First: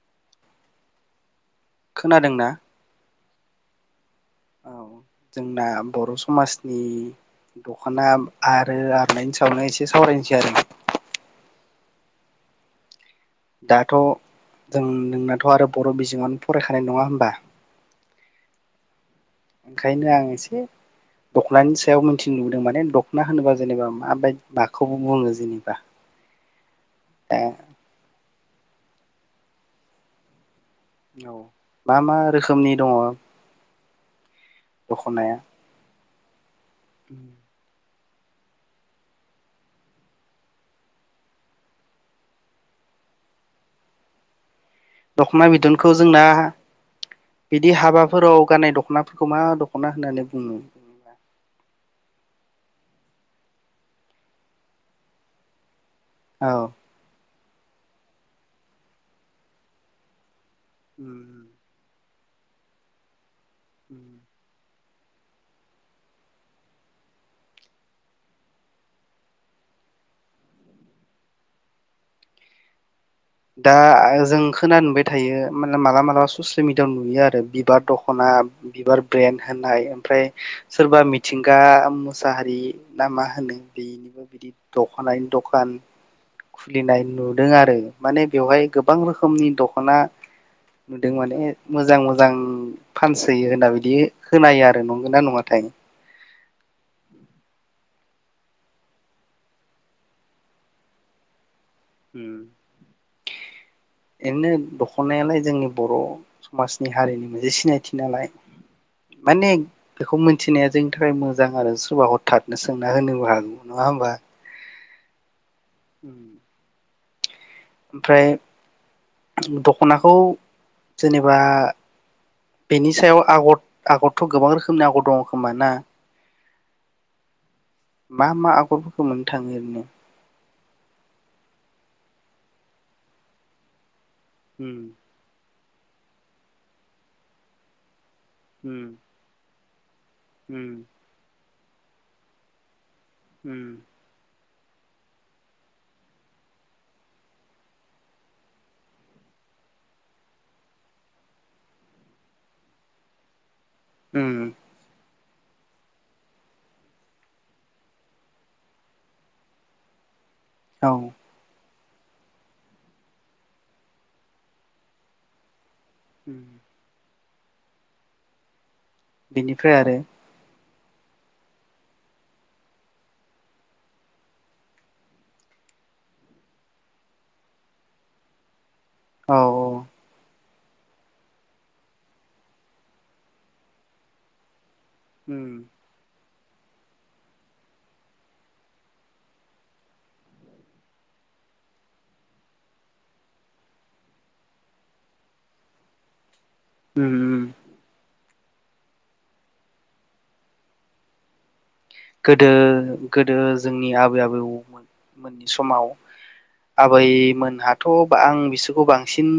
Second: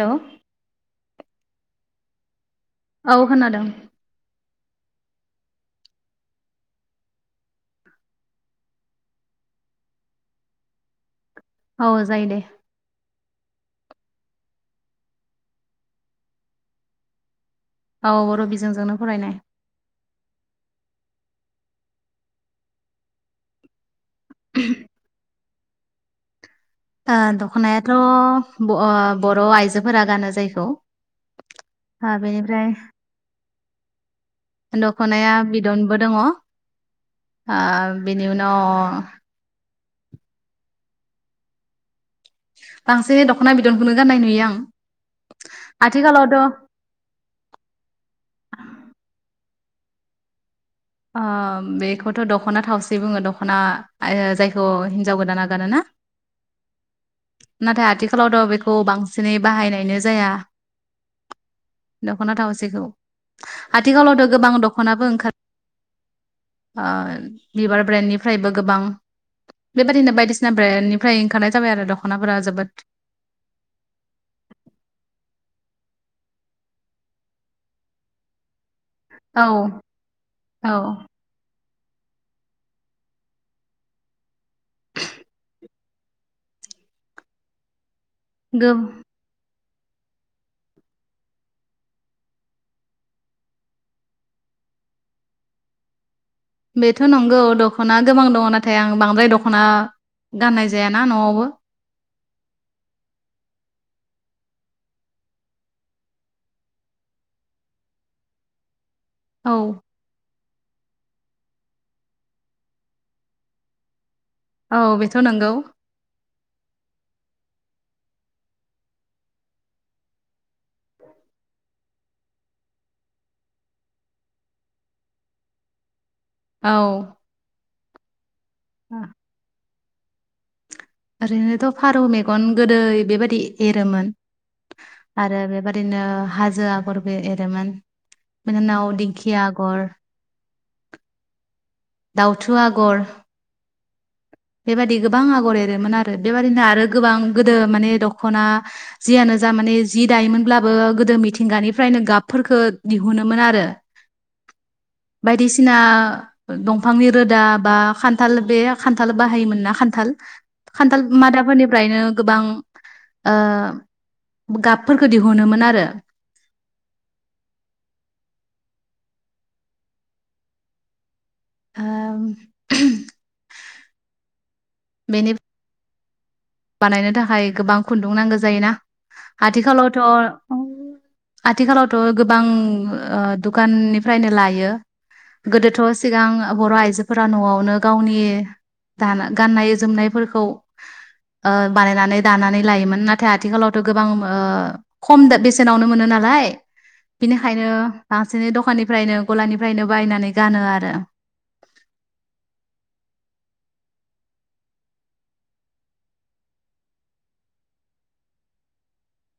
हेल' खोनादोंना? औ खोनादों। औ जोंना बर' समाजनि दख'ना आरो आर'नाइनि सायावनो एसे सावरायनोसै आरो ना? औ जायो दे दाथ' जों नोंनाथ' आरो बर' बिजोङावनो फरायखानाय नङा होमबा? औ बर' बिजोंजोंनो फरायनाय। ओंखायनो आं एसे दख'नानि सायाव मिथिनो नुबोदों माने दख'ना होनोबा जेनेबा माबायदि माखौबो बुङो जेनेबा? ता ओ दख'नायाथ' ब' ओ- बर' आइजोफोरा गानो जायखौ। औ मा ओ मा बेनिफ्राय रोखोमनि दङ? दख'नाया बिदनबो दङ। ओम बिनि उनाव बांसिन दख'ना बिदनखौनो गाननाय नुयो आं। दख'ना बिदनखौ जोंना आथिखालावथ' ओ बिदि हाबाफोराव गाननाय दखनाफोरखौ मा दख ख'ना होननानै बुङो? ओ बेखौथ' दख'ना थावसि बुङो दख'ना ओ जायखौ हिन्जाव गोदाना गानो ना? औ । नाथाय आथिखालावथ' बेखौ बांसिनै बाहायनायनो जाया । उम उम । दख'ना थावसिखौ । उम आथिखालावथ' गोबां द'ख ख'नाबो ओंखार ओ बिबार ब्रेन्डनिफ्रायबो गोबां बेबादिनो बायदिसिना ब्रेन्डनिफ्राय ओंखारनाय जाबाय आरो दख'नाफोरा जोबोद । दा जों खोनानो मोनबाय थायो माने मालाब मालाबा ससियेल मिडियाआव नुयो आरो बिबार दख'ना बिबार ब्रेन्ड औ होननाय ओमफ्राय औ सोरबा मिथिंगा उम मुसाहारि ना मा होनो बेनिबो बिदि दख'नानि दखान खुलिनाय नुदों आरो माने बेवहाय गोब गोबां रोखोमनि दख खना नुदों माने मोजां मोजां फानसोयो होनना बिदि खोनायो आरो नंगोना नङाथाय? ख'ना गोबां दङ' नाथाय आं बांद्राय दख'ना गाननाय जायाना न'आवबो । उम एनो दख'नायालाय जोंनि बर' समाजनि हारिनि मोनसे सिनायथि नालाय । माने औ बेखौ मोन थिनाया जोंनि थाखाय मोजां आरो सोरबा हरथातनो सोंना होनोबो हागौ नङा होमबा? औ बेथ' नोंगौ । ओमफ्राय दख'नाखौ जेनेबा बेनि सायाव आगर आगरथ' गोबां रोखोमनि आगर दङ' खोमा ना? औ । मा मा आगरफोरखौ मोननो थाङो ओरैनो? ओरैनोथ' फारौ मेगन गोदो बेबायदि एरोमोन उम । आरो [unintelligible] दिनो हाजो आगरबो एरोमोन उम । [unintelligible] दिंखिया गर । उम । दाउथु आगर । उम। बेबायादि गोबां आगर एरोमोन आरो बेबादिनो आरो गोबां गोदो माने दख'ना जियानो जा माने जि दायोमोनब्लाबो गोदो मिथिंगानिफ्रायनो गाबफोरखौ दिहुनोमोन आरो । उम । बायदिसिना दंफांनि रोदा बा खान्थाल बे खान्थाल बाहायोमोन ना खान्थाल । औ खान्थाल मादाबफोरनि फ्रायनो गोबां ओ गाबफोरखो दिहुनोमोन आरो । [unintelligible] बेनिफ्राय आरो ओम [unintelligible] बेनि बानायनो थाखाय गोबां खुन्दुं नांगौ जायोना औ उम आथिखालावथ' आथिखालावथ' गोबां ओ दुखान निफ्रायनो लायो। गोदोथ' सिगां बर' आइजो फोरा न'आवनो गावनि दान गाननाय जोमनाय फोरखौ ओ बानायनानै दानानै लायोमोन नाथाय आथिखालावथ' गोबां ओ खम दो बेसेनावनो मोनो नालाय। उम उम बिनिखायनो बांसिनै दखाननिलफ्रायनो गलानि फ्रायनो बायनानै गानो आरो। गोदो गोदो जोंनि आबै आबौ मोन मोननि समाव आबै मोनहाथ' आं बिसोरखौ बांसिन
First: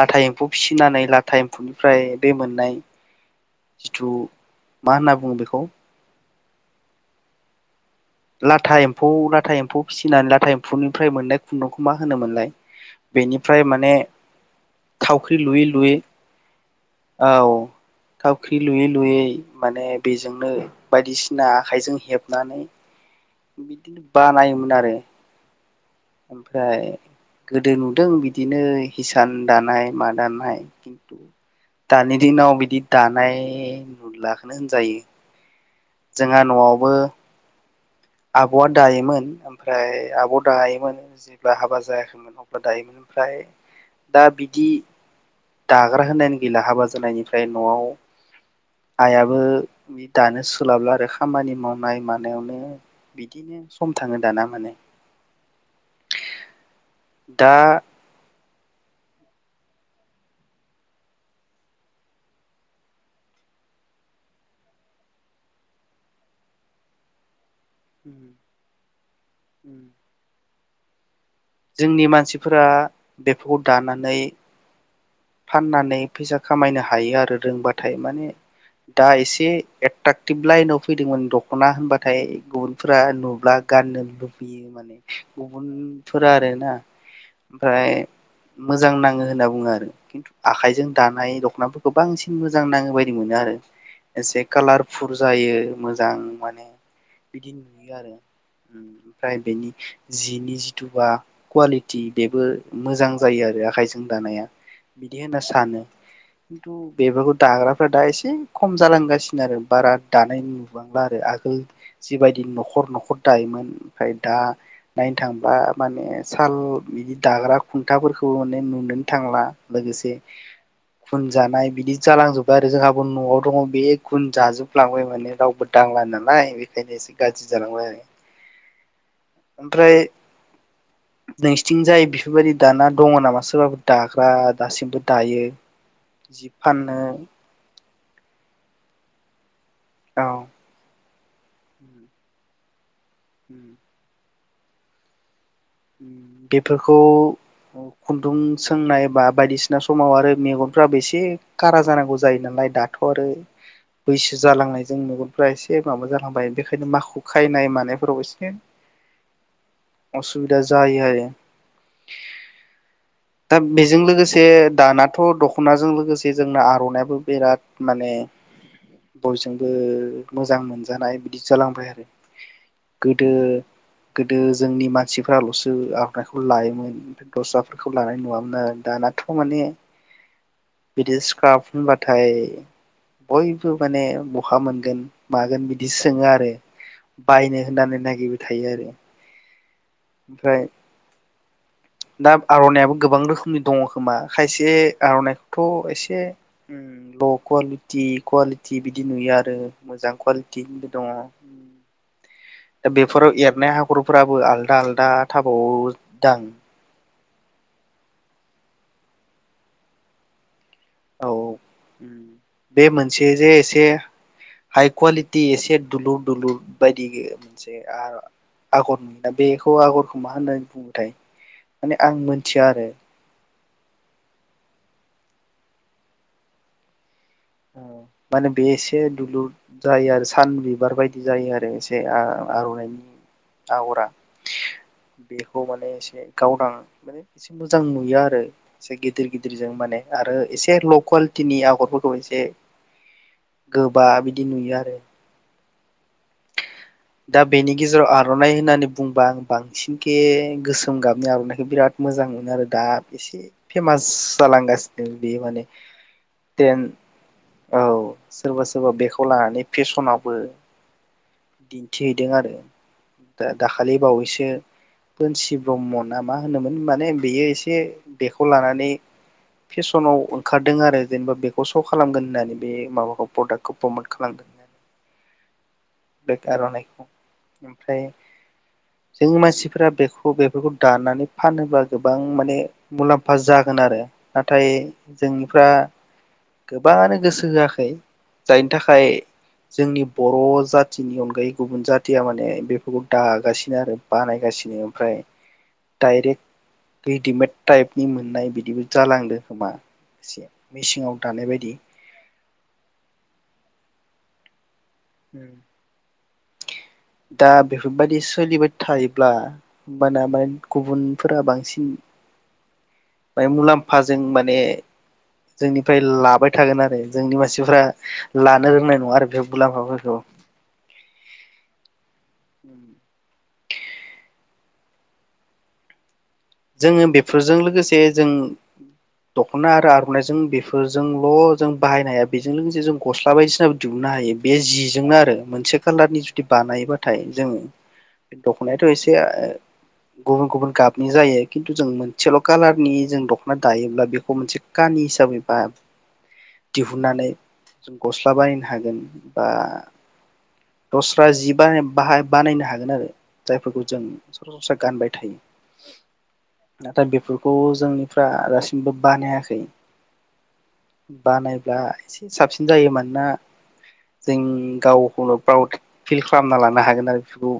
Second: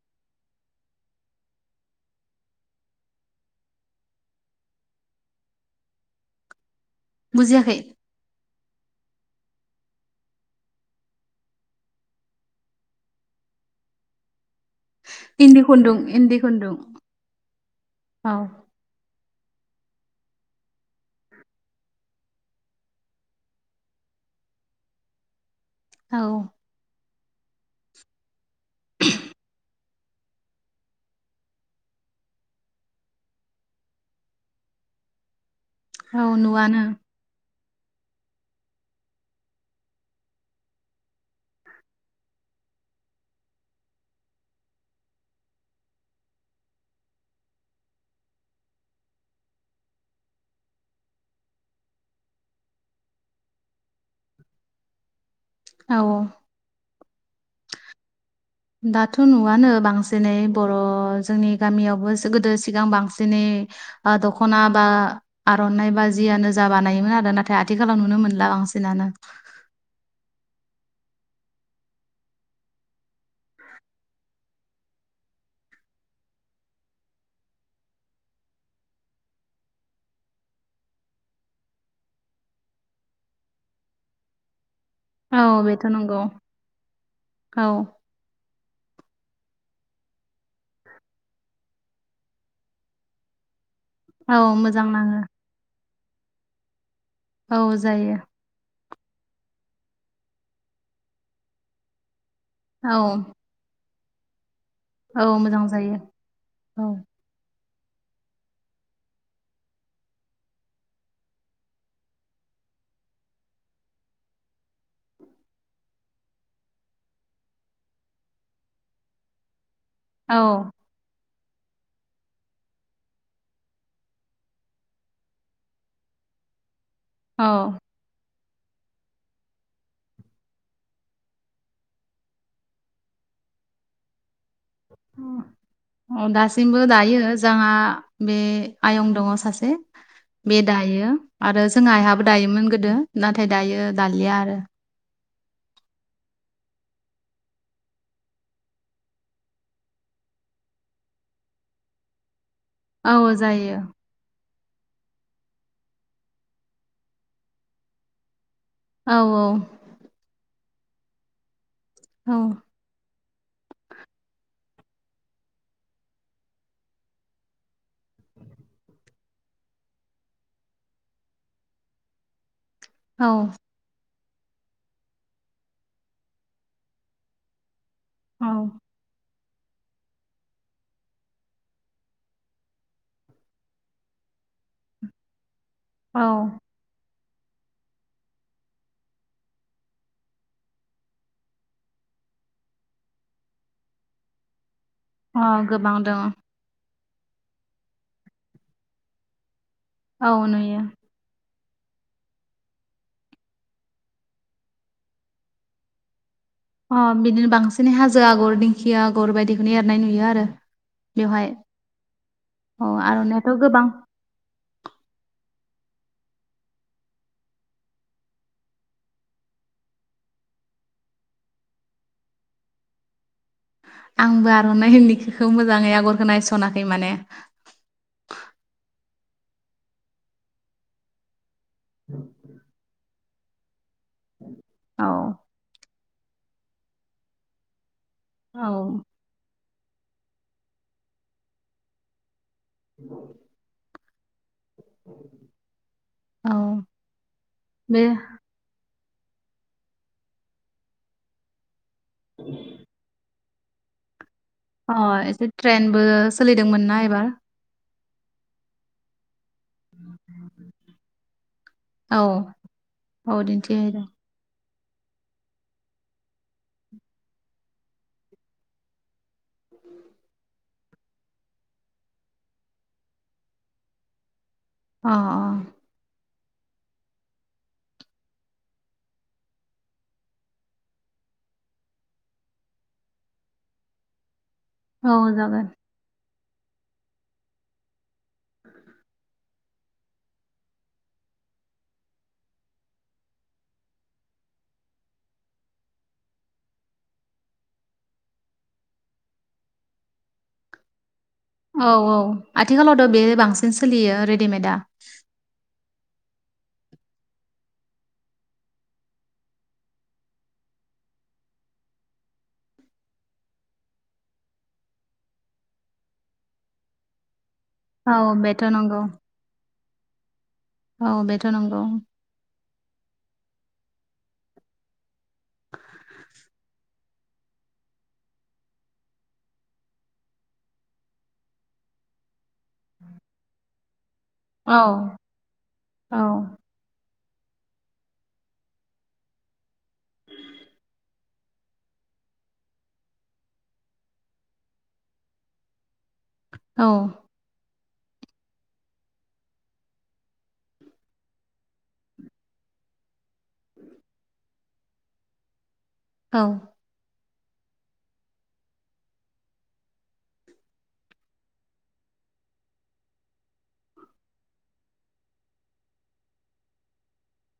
लाथा एम्फौ फिसिनानै लाथा एम्फौ निफ्राय बे मोननाय जिथु मा होनना बुङो बेखौ? बुजियाखै? लाथा एम्फौ लाथा एम्फौ फिसिनानै लाथा एम्फौनिफ्राय मोननाय खुन्दुंखौ मा होनो मोनलाय बेनिफ्राय माने थावख्रि इन्दि लुयै लुयै खुन्दुं इन्दि खुन्दुं औ औ थावख्रि लुयै लुयै माने बेजोंनो बायदिसिना आखाइजों हेबनानै बिदिनो बानायोमोन आरो। औ ओमफ्राय गोदो नुदों बिदिनो हिसान दानाय मा दानाय खिन्थु दानि दिनाव बिदि दानाय नुलाखौनो होनजायो। औ जोंहा न'आनो न'आवबो आब'आ दायोमोन आमफ्राय आब' दायोमोन जेब्ला हाबा जायाखैमोन अब्ला दायोमोन आमफ्राय दा बिदि दाग्रा होनायानो गैला हाबा जानाय निफ्राय न'आव आइयाबो बि दानो सोलाबला आरो खामानि मावनाय मानायावनो बिदिनो सम थाङो दाना माने औ औ। दा दाथ' नुवानो बांसिनै बर' जोंनि गामियाव बोसो गोदो सिगां बांसिनै आ दख'ना बा आरननाय बा जियानो जा जानायमोन आरोना। दा आथिखालाव नुनो मोनला बांसिनानो। जोंनि मानसिफ्रा बेफोरखौ दानानै फाननानै फैसा खामायनो हायो आरो रोंबाथाय माने दा एसे एट्रेकथिप लाइन आव फैदोंमोन द'खना होनबाथाय बर'फ्रा नुब्ला गाननो लुबैयो माने। औ गुबुन बेथ' नंगौ फोरा आरोना औ ओमफ्राय मोजां नाङो होनना बुङो आरो। किन्तु आखायजों दानाय दख'नाखौ गोबां सिन मोजां नाङो बायदि आरो। औ एसे मोजां खालारफुल नाङो जायो। मोजां माने बिदि औ नुयो आरो। जायो ओमफ्राय बेनि जिनि जिथु बा कुवालिटि बेबो औ मोजां जायो आरो आखाइजों दानाया। बिदि औ होनना मोजां सानो जायो किन्तु औ बेफोरखौ दाग्रा दा एसे खम जालां गासिनो आरो बारा दानाय नुबांला आरो आगोल जिबायदि नख'र नख'र दायोमोन आमफ्राय दा नायनो थांबा माने साल बिदि दाग्रा कुन्टा फोरखौ माने नुनेनो थांला। लोगोसे औ फोन जानाय बिदि जालां जोबबाय आरो जोंहाबो न'आव दङ बे गुन जाजोब लांबाय माने रावबो दांला औ नालाय। [unintelligible] ओमफ्राय नोंसिथिंजाय बिफोरबायदि दाना दङ नामा सोरबाफोर थाग्रा? औ दासिमबो फाननो दायो जांहा बे आयं दङ सासे। औ बे दायो आरो जों आइहाबो दायोमोन। गोदो नाथाय दायो दालाया आरो बेफोरखौ खुन्दुं सोंनाय बा बायदिसिना समाव आरो मेगनफोराबो एसे गारां जानांगौ जायो नालाय। दाथ' आरो औ जायो बैसो जालांनायजों मेगनफ्रा एसे माबा जालांबाय बेखायनो माखु खायनाय मानायफोराव एसे औ औ दा जायो आरो औ दा बेजों लोगोसे दानाथ' दख'नाजों लोगोसे जोंना आर'नायाबो बिराद माने बयजोंबो मोजां मोनजानाय बिदि जालांबाय आरो। औ गोदो गोदो जोंनि मा सिफ्राल'सो आर'नाइखौ लायोमोन दस्रा फोरखौ लानाय औ नुवामोन आरो दा नाथ खौ माने बिदि स्काप होनबाथाय बयबो माने बहा मोनगोन मागोन बि बिदि औ सोङो आरो बायनो होननानै नागिरबाय थायो आरो ओमफ्राय दा आर'नायाबो गोबां रोखोमनि दङ खोमा खायसे अ आर'नाइखौथ' गोबां दङ एसे उम ल' कुवालिटि कुवालिटि बिदि नुयो आरो मोजां औ नुयो कुवालिटिनिबो दङ। दा बेफोराव एरनाय हागरफोराबो आलदा आलदा थाबाव दां अ बिदिनो बांसिन हाजो आगर दिंखिया आगर बायदिखौनो एरनाय नुयो आरो। औ औ बेवहाय बे अ मोनसे आर'नाइाथ' जे एसे गोबां हाइ कुवालिटि एसे दुलुर दुलुर बायदि मोनसे आर आगर नुयोना बेखौ आगरखौ मा होननानै बुङोथाय माने आं मोनथिया आरो आंबो आर'नाइ इनिखौखौ मोजाङै आगरखौ नायस'नाखै माने। ओ माने बे एसे दुलुर जायो आरो सान बिबार बायदि जायो आरो आरो एसे आ-आर'नाइनि आगरा औ बिखौ माने गावदां माने एसे मोजां नु यो आरो औ से गिदिर गिदिर जों माने आरो एसे ल' कुवालिति आगरफोरखौ ए गोब बा बिदि नुयो आरो औ दा बेनि बे गेजेराव आर'नाइ होननानै बुंबा आं बांसिनके गोसोम गाबनि आर'नाइखौ बिराद मोजां मोनो आरो दा एसे फेमास अ जालांगासिनो बे एसे माने ट्रेनबो ट्रेन सोलिदोंमोन ना एबार औ सोरबा सोरबा बेखौ लानानै फेसनावबो [inaudible] औ दिन्थिहैदों आरो औ दा दाखालि दिन्थिहैदों बावैसो बोनसि ब्रह्म ना मा होनोमोन माने बेयो एसे बेखौ लानानै फेसनाव ओंखार दों आरो जेनेबा बेखौ श' खालामगोन होननानै बे माबाखौ प्रडाक्टखौ प्रमट खालामदों अ अ बेग आर'नाइखौ ओमफ्राय जों मानसिफोरा बेखौ बेफोरखौ दानानै फानोब्ला गोबां माने मुलाम्फा जागोन आरो नाथाय औ जागोन जोंनिफ्रा गोबाङानो गोसो होआखै जायनि थाखाय जोंनि बर' जाथ थिनि अनगायै गुबुन जाथिया माने बेफोरखौ दागासिनो आरो बानायगासिनो ओमफ्राय डाइरेक्ट रेडिमेड टाइपनि मोननाय बिदिबो जालांदों खोमा एसे मिसिङाव औ औ आथिखालावथ' बे बांसिन सोलियो रेडिमेदा उम दा बेफोरबायदि सोलिबाय थायोब्ला होमबाना मान गुबुनफोरा बांसिन बाय मुलाम्फाजों माने जोंनिफ्राय लाबाय थागोन आरो जोंनि मानसि सिफ्रा औ बेथ' लानो रोंनाय नंगौ नङा आरो बे मुलाम्फाफोरफोर द औ बेथ' नंगौ [unintelligible] जोङो बेफोरजों लोगोसे जों दख'ना आरो आर'नाइजों बेफोरजोंल' जों बाहायनो हाया बेजों लोगोसे जों गस्ला बायदिसिनाबो दि हुनो हायो बे औ जिजोंनो आरो मोनसे कालारनि औ जुदि बानायोबा थाय जों दख'नायाथ' एसे गुबुन गुबुन गाबनि जायो खिन्थु जों मोनसेल' कालारनि जों दख'ना दायोब्ला बेखौ मोनसे कानि हिसाबै बा औ दिहुननानै जों गस्ला बायनो हागोन बा दस्रा जि बानाय बाहाय बानायनो हागोन आरो जायफोरखौ जों सरासस्रा गानबाय थायो औ नाथाय बेफोर खौ जोंनिफ्रा दासिमबो बानायाखै बानायब्ला एसे साबसिन जायो मान ना जों गावखौ प्राउड फिल खालामना लानो हागोन आरो बेफोरखौ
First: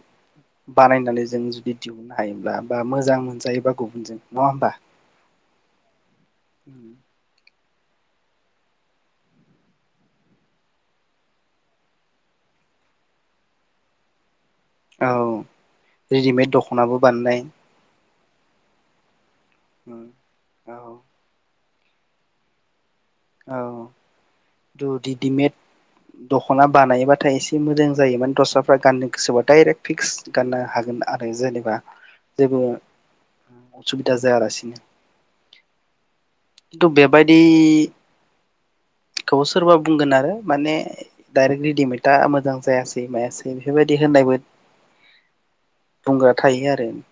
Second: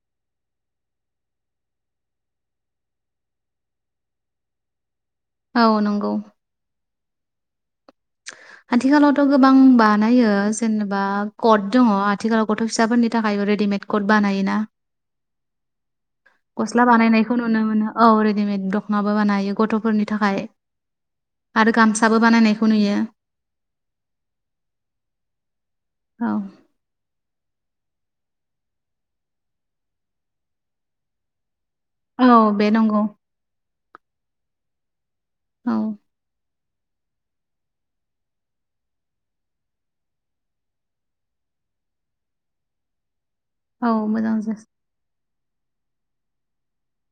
बानायनानै जों जुदि दिहुननो हायोब्ला बा मोजां मोनजायोबा गुबुनजों नङा होमबा? औ नंगौ । उम आथिखालावथ' गोबां बानायो जेनेबा कट दङ आथिखालाव गथ' फिसाफोरनि थाखायबो रेडिमेड कट बानायोना औ रेडिमेद दख'नाबो बानायनाय । रेडिमेद दख'नाबो बानायो । गथ'फोरनि थाखाय औ । आरो गामसाबो बानायनायखौ नुयो । औ दु डिडिमेट औ दख'ना बानायोबाथाय एसे हि मोजां जायोमोन दस्राफ्रा गाननो गोसोबा डाइरेक्ट फिक्स गाननो हागोन आरो जेनेबा । औ बे नंगौ । उसुबिदा जाया लासिनो । औ थ बेबायदि खौ सोरबा बुंगोन आरो माने डाइरेक्ट रेडिमेदा मोजां जायासै मायासै औ बेफोरबायदि मोजां होननायबो जास बुंग्रा थायो आरो ।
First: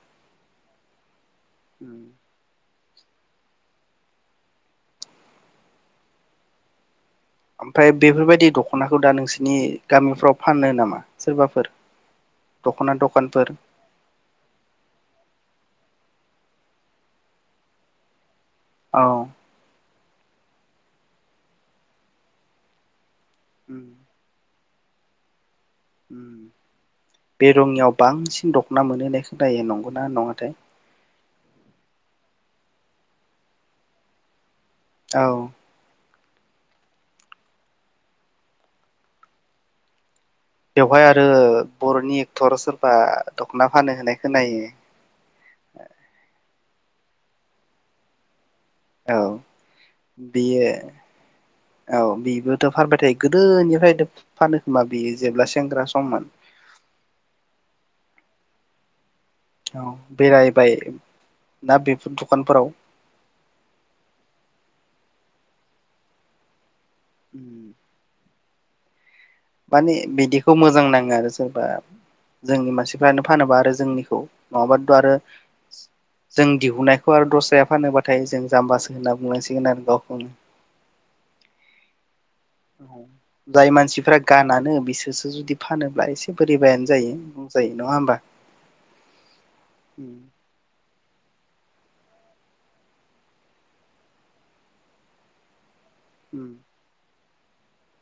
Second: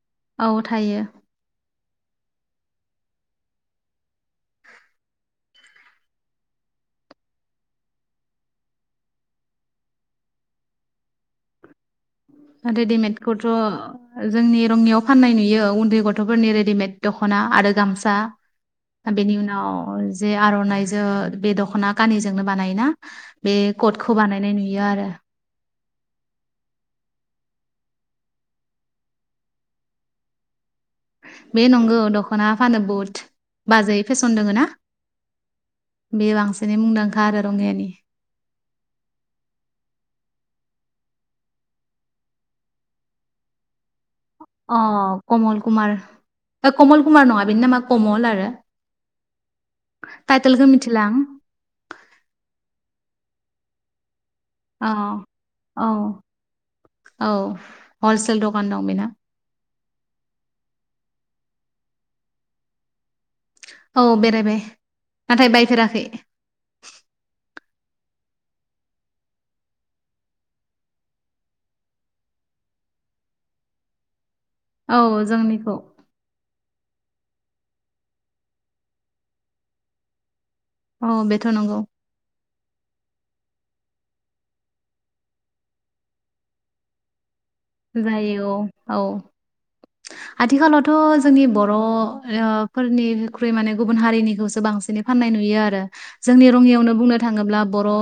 औ थायो । [unintelligible] ओमफाय बेफोरबायदि दख'नाखौ दा नोंसोरनि गामिफ्राव फानो नामा सोरबाफोर? दख'ना रेडिमेडखौथ' दखानफोर जोंनि रंगियाव फाननाय नुयो उन उन्दै गथ'फोरनि रेडिमेद दख'ना आरो गामसा औ । हा बेेनि उनाव जे आर'नाइजों बे दख'ना कानिजोंनो बानायोना? बे उम कटखौ बानायनाय नुयो । नुयो आरो बे रंगियाव बांसिन दख'ना मोनो होनाय खोनायो नंगौना नंङाथाय? बे नंगौ दख'ना फानो बुट बाजै फेसन दोङोना? औ बे बांसिनै मुंदांखा आरो रंगियानि । बेवहाय आरो बर'नि एक्टर सोरबा दख'ना फानो होनाय खोनायो अ कमल कुुमार कमल कुमार नंङा बेनि नामा कमल आरो । औ बियो मिथिला औ बिबोथ' फानबाय थायो? गोदोनिफ्रायनो फानो खोमा औ बियो जेब्ला सेंग्रा औ सममोन औ हलसेेल द मान दं बिना औ बेरायबाय ना बेफोर दखानफोराव? औ बेरायबाय नाथाय बायफेराखै। [inaudible] माने बिदिखौ मोजां नांङो आरो सोरबा जोंनि मानसिफ्रानो फानोबा आरो जोंनिखौ नंङाबाथ' औ आरो जोंनिखौ जों दिहुननायखौ आरो दस्राया फानोबाथाय जों जाम्बासो होनना बुंनांसिगोन आरो गावखौनो। औ बेथ' नंगौ। जाय मानसिफ्रा गानानो बिसोरसो जुदि फानोब्ला एसे बोरैबायानो जायो। बुंजायो नङा होमबा? जायो औ औ आथिखालावथ' जोंनि ब र' ओ फोरनिख्रुइ माने गुबुन हारिनिखौसो बांसिनै फाननाय नुयो आरो। जोंनि उम रङियावनो बुंनो थांङोब्ला बर'